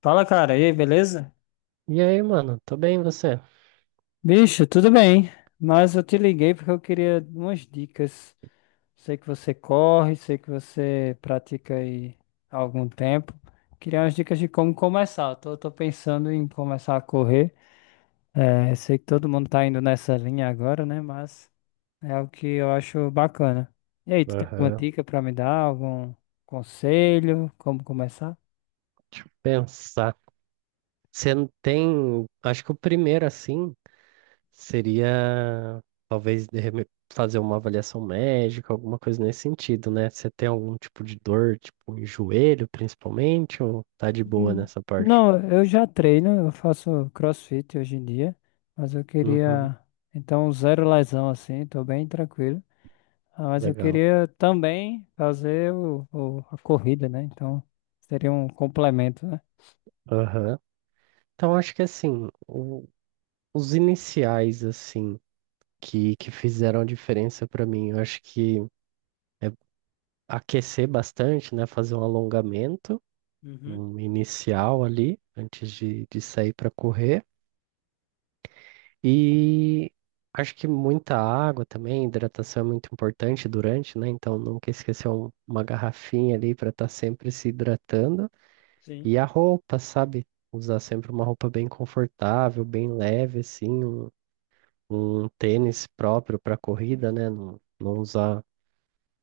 Fala, cara. E aí, beleza? E aí, mano? Tô bem, você? Bicho, tudo bem. Mas eu te liguei porque eu queria umas dicas. Sei que você corre, sei que você pratica aí há algum tempo. Queria umas dicas de como começar. Eu tô pensando em começar a correr. É, sei que todo mundo tá indo nessa linha agora, né? Mas é o que eu acho bacana. E aí, tu tem alguma Aham. dica pra me dar? Algum conselho? Como começar? Deixa eu pensar. Você não tem. Acho que o primeiro, assim, seria talvez de fazer uma avaliação médica, alguma coisa nesse sentido, né? Você tem algum tipo de dor, tipo em joelho, principalmente, ou tá de boa Hum. nessa parte? Não, eu já treino, eu faço CrossFit hoje em dia, mas eu Uhum. queria, então, zero lesão assim, tô bem tranquilo. Ah, mas eu Legal. queria também fazer a corrida, né? Então, seria um complemento, né? Aham. Então, acho que assim, os iniciais, assim, que fizeram diferença pra mim, eu acho que é aquecer bastante, né? Fazer um alongamento, Uhum, um inicial ali, antes de sair para correr. E acho que muita água também, hidratação é muito importante durante, né? Então nunca esquecer uma garrafinha ali para estar sempre se hidratando. sim, E a roupa, sabe? Usar sempre uma roupa bem confortável, bem leve, assim, um tênis próprio para corrida, né? Não, não usar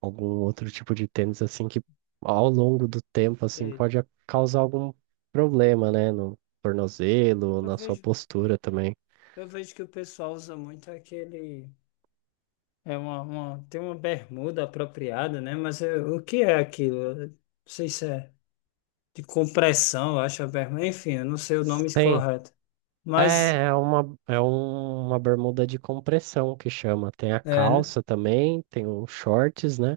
algum outro tipo de tênis assim que ao longo do tempo assim sei. pode causar algum problema, né, no tornozelo, Eu na sua vejo, postura também. eu vejo que o pessoal usa muito aquele. É tem uma bermuda apropriada, né? Mas o que é aquilo? Eu não sei, de compressão, eu acho a berma. Enfim, eu não sei o nome Sim, correto. Mas, é uma uma bermuda de compressão que chama. Tem a é, né? calça também, tem os shorts, né?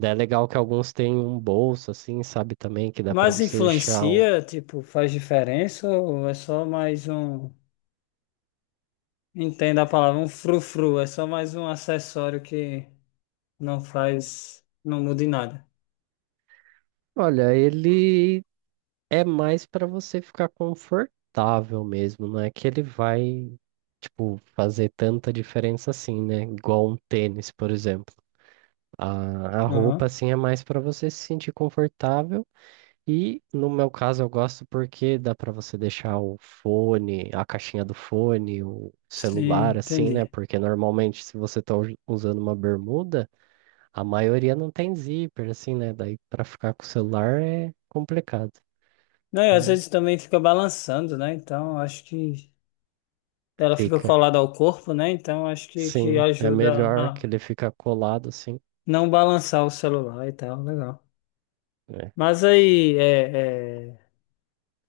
Daí é legal que alguns têm um bolso assim, sabe também que dá pra Mas você deixar. Influencia, tipo, faz diferença ou é só mais um, entenda a palavra, um frufru, é só mais um acessório que não faz, não muda em nada. Olha, ele é mais pra você ficar confortável mesmo, não é que ele vai, tipo, fazer tanta diferença assim, né? Igual um tênis, por exemplo. A roupa, Aham. assim, é mais pra você se sentir confortável. E no meu caso eu gosto porque dá pra você deixar o fone, a caixinha do fone, o Sim, celular, assim, né? entendi. Porque normalmente se você tá usando uma bermuda, a maioria não tem zíper, assim, né? Daí pra ficar com o celular é complicado. Não, e às Então vezes também fica balançando, né? Então, acho que ela fica fica. colada ao corpo, né? Então, acho que Sim, é ajuda melhor que a ele fica colado assim, não balançar o celular e tal, legal. né? Mas aí, é, é,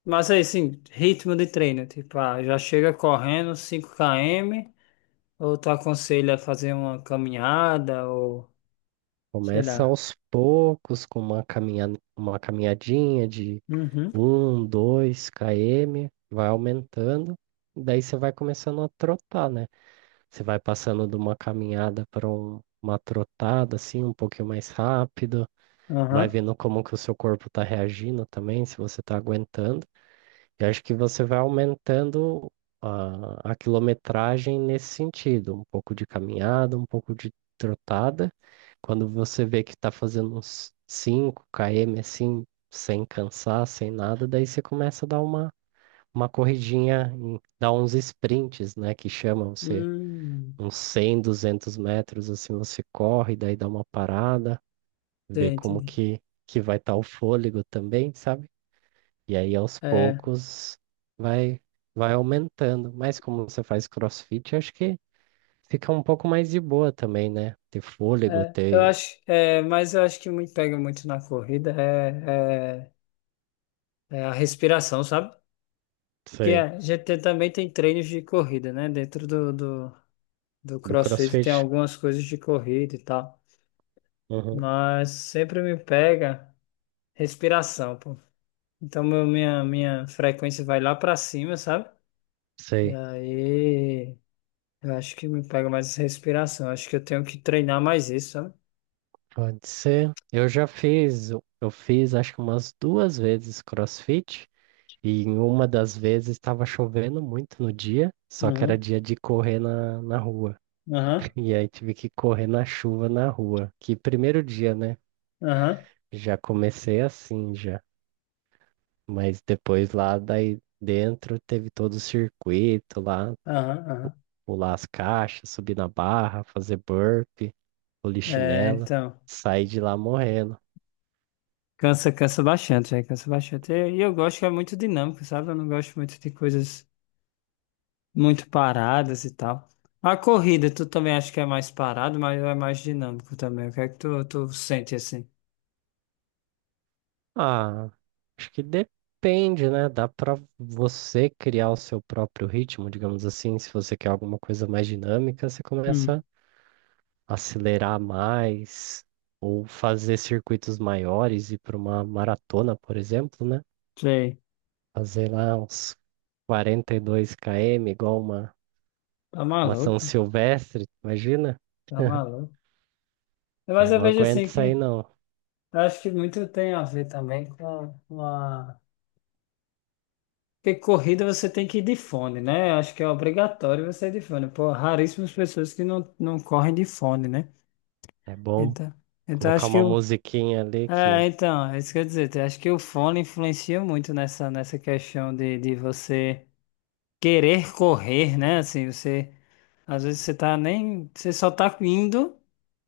mas aí, sim, ritmo de treino, tipo, ah, já chega correndo 5 km, ou tu aconselha a fazer uma caminhada, ou sei Começa lá. aos poucos com uma caminhadinha de Uhum, um 2 km, vai aumentando, daí você vai começando a trotar, né? Você vai passando de uma caminhada para uma trotada assim, um pouquinho mais rápido, vai aham. vendo como que o seu corpo está reagindo também, se você está aguentando. Eu acho que você vai aumentando a quilometragem nesse sentido, um pouco de caminhada, um pouco de trotada. Quando você vê que está fazendo uns 5 km assim, sem cansar, sem nada, daí você começa a dar uma corridinha, dar uns sprints, né, que chama você Hum, uns 100 200 metros, assim você corre, daí dá uma parada, entendi. vê como entendi. que vai estar o fôlego também, sabe? E aí aos É, poucos vai vai aumentando. Mas como você faz CrossFit, acho que fica um pouco mais de boa também, né? Ter fôlego, eu ter, acho, mas eu acho que me pega muito na corrida é a respiração, sabe? Porque sei, a gente também tem treinos de corrida, né? Dentro do, do CrossFit tem CrossFit. algumas coisas de corrida e tal. Uhum. Mas sempre me pega respiração, pô. Então minha frequência vai lá pra cima, sabe? E Sei. aí eu acho que me pega mais respiração. Acho que eu tenho que treinar mais isso, sabe? Pode ser. Eu fiz acho que umas duas vezes CrossFit. E em uma das vezes estava chovendo muito no dia, só que era Uhum, dia de correr na rua. aham, E aí tive que correr na chuva na rua. Que primeiro dia, né? aham, Já comecei assim, já. Mas depois lá daí dentro teve todo o circuito lá, aham, aham. pular as caixas, subir na barra, fazer burpee, É, polichinela, então. sair de lá morrendo. Cansa, cansa bastante, velho, cansa bastante. E eu gosto que é muito dinâmico, sabe? Eu não gosto muito de coisas muito paradas e tal. A corrida, tu também acha que é mais parado, mas é mais dinâmico também. O que é que tu sente assim? Ah, acho que depende, né? Dá pra você criar o seu próprio ritmo, digamos assim, se você quer alguma coisa mais dinâmica, você Hum. começa a acelerar mais ou fazer circuitos maiores e para uma maratona, por exemplo, né? Sei. Fazer lá uns 42 km, igual uma, Tá uma São maluco, Silvestre, imagina? tá maluco. Eu Mas eu não vejo aguento assim isso aí, que não. eu acho que muito tem a ver também com porque corrida você tem que ir de fone, né? Acho que é obrigatório você ir de fone. Pô, raríssimas pessoas que não correm de fone, né? É bom Então, então colocar acho que uma o... musiquinha ali que, É, então, é isso que eu ia dizer. Eu acho que o fone influencia muito nessa questão de você querer correr, né? Assim, você... Às vezes você tá nem... Você só tá indo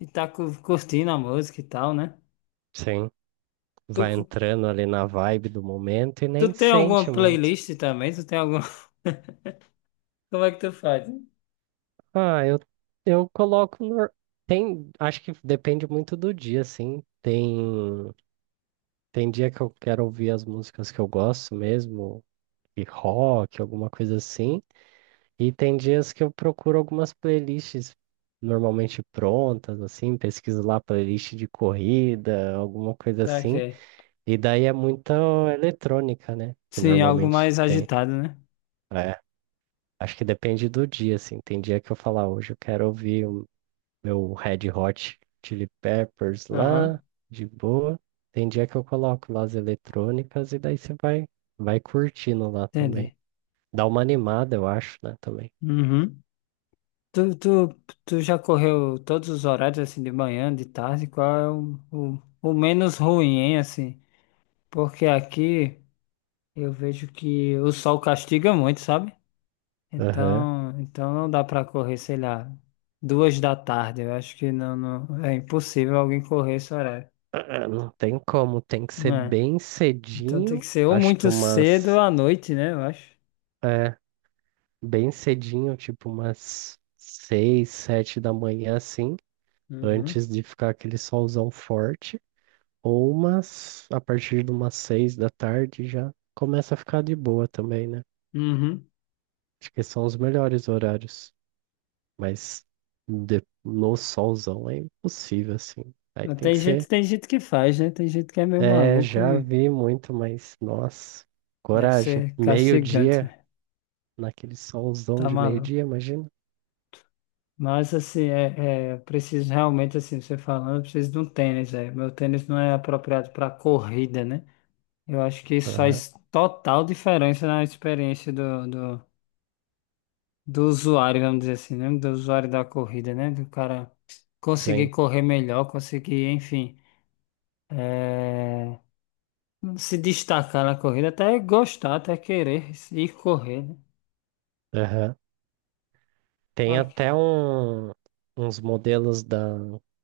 e tá curtindo a música e tal, né? sim, Tu, vai entrando ali na vibe do momento e tu nem tem sente alguma muito. playlist também? Tu tem alguma. Como é que tu faz? Ah, eu coloco. Acho que depende muito do dia, assim. Tem dia que eu quero ouvir as músicas que eu gosto mesmo, e rock, alguma coisa assim. E tem dias que eu procuro algumas playlists normalmente prontas, assim, pesquiso lá playlist de corrida, alguma coisa assim. Saquei. E daí é muita eletrônica, né? Que Sim, algo normalmente mais tem. agitado, né? É, acho que depende do dia, assim. Tem dia que eu falo, "Ah, hoje eu quero ouvir o meu Red Hot Chili Peppers lá, Aham, de boa." Tem dia que eu coloco lá as eletrônicas e daí você vai curtindo lá também. entendi. Dá uma animada, eu acho, né, também. Uhum. Tu, tu, tu já correu todos os horários, assim, de manhã, de tarde? Qual é o menos ruim, hein, assim? Porque aqui eu vejo que o sol castiga muito, sabe? Aham. Então não dá pra correr, sei lá, 2 da tarde. Eu acho que não, não, é impossível alguém correr esse horário. É, não tem como, tem que ser Né? bem Então tem cedinho. que ser ou Acho que muito cedo ou umas. à noite, né? Eu acho. É, bem cedinho, tipo umas seis, sete da manhã, assim, Uhum, antes de ficar aquele solzão forte. Ou umas. A partir de umas seis da tarde já começa a ficar de boa também, né? uhum. Acho que são os melhores horários. Mas no solzão é impossível, assim. Aí Mas tem que tem gente, ser. tem gente que faz, né? Tem gente que é meio É, maluco já e vi muito, mas nossa, deve coragem. ser castigante, Meio-dia. né? Naquele solzão Tá de maluco. meio-dia, imagina? Mas assim, eu preciso realmente, assim, você falando, eu preciso de um tênis, velho. Meu tênis não é apropriado para corrida, né? Eu acho que isso Aham, faz total diferença na experiência do, usuário, vamos dizer assim, né? Do usuário da corrida, né? Do cara conseguir sim. correr melhor, conseguir, enfim. é, Se destacar na corrida, até gostar, até querer ir correr, né? Aham. Tem Olha. até um, uns modelos da,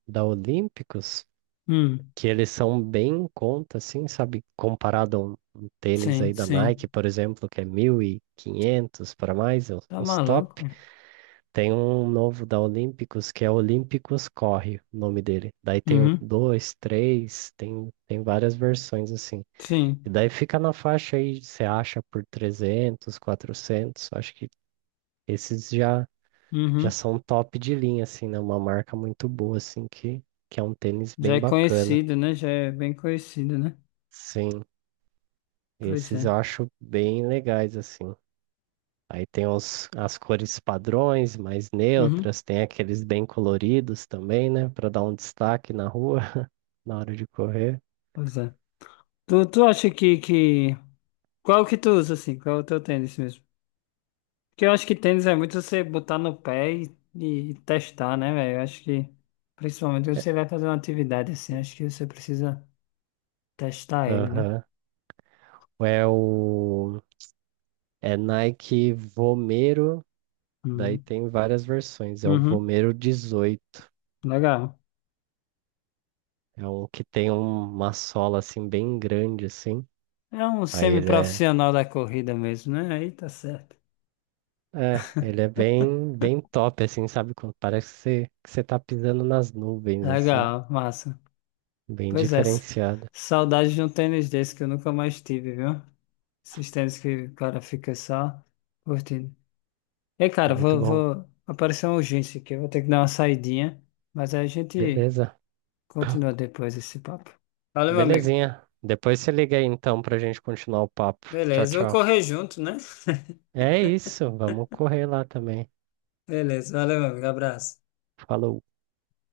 da Olímpicos Hum, que eles são bem em conta, assim, sabe? Comparado a um tênis sim, aí da sim. Nike, por exemplo, que é 1.500 para mais, os Tá os top. maluco, né? Tem um novo da Olímpicos que é Olímpicos Corre, o nome dele. Daí tem o Uhum, 2, 3, tem várias versões assim. E sim. daí fica na faixa aí, você acha por 300, 400. Acho que esses já Uhum. são top de linha, assim, né? Uma marca muito boa, assim, que é um tênis Já bem é bacana. conhecido, né? Já é bem conhecido, né? Sim, Pois é. esses eu acho bem legais, assim. Aí tem as cores padrões, mais Uhum, neutras, tem aqueles bem coloridos também, né? Pra dar um destaque na rua, na hora de correr. pois é. Tu acha qual que tu usa, assim? Qual é o teu tênis mesmo? Porque eu acho que tênis é muito você botar no pé e testar, né, velho? Eu acho que, principalmente, quando É. você vai fazer uma atividade assim, acho que você precisa testar ele, né? Aham. É o. É Nike Vomero. Daí Uhum. tem várias versões. É o Uhum. Vomero 18. Legal. É um que tem uma sola assim bem grande assim. É um Aí ele é, semi-profissional da corrida mesmo, né? Aí tá certo. é, ele é bem, bem top assim, sabe? Quando Parece que você tá pisando nas nuvens assim, Legal, massa. bem Pois é, diferenciado. saudade de um tênis desse que eu nunca mais tive, viu? Esses tênis que o cara fica só curtindo. Ei, cara, Muito bom. Aparecer uma urgência aqui, eu vou ter que dar uma saidinha, mas aí a gente Beleza. continua depois esse papo. Valeu, meu amigo. Belezinha. Depois você liga aí então pra gente continuar o papo. Tchau, Beleza, eu tchau. correr junto, né? É isso, vamos correr lá também. Beleza, valeu, meu amigo. Abraço. Falou.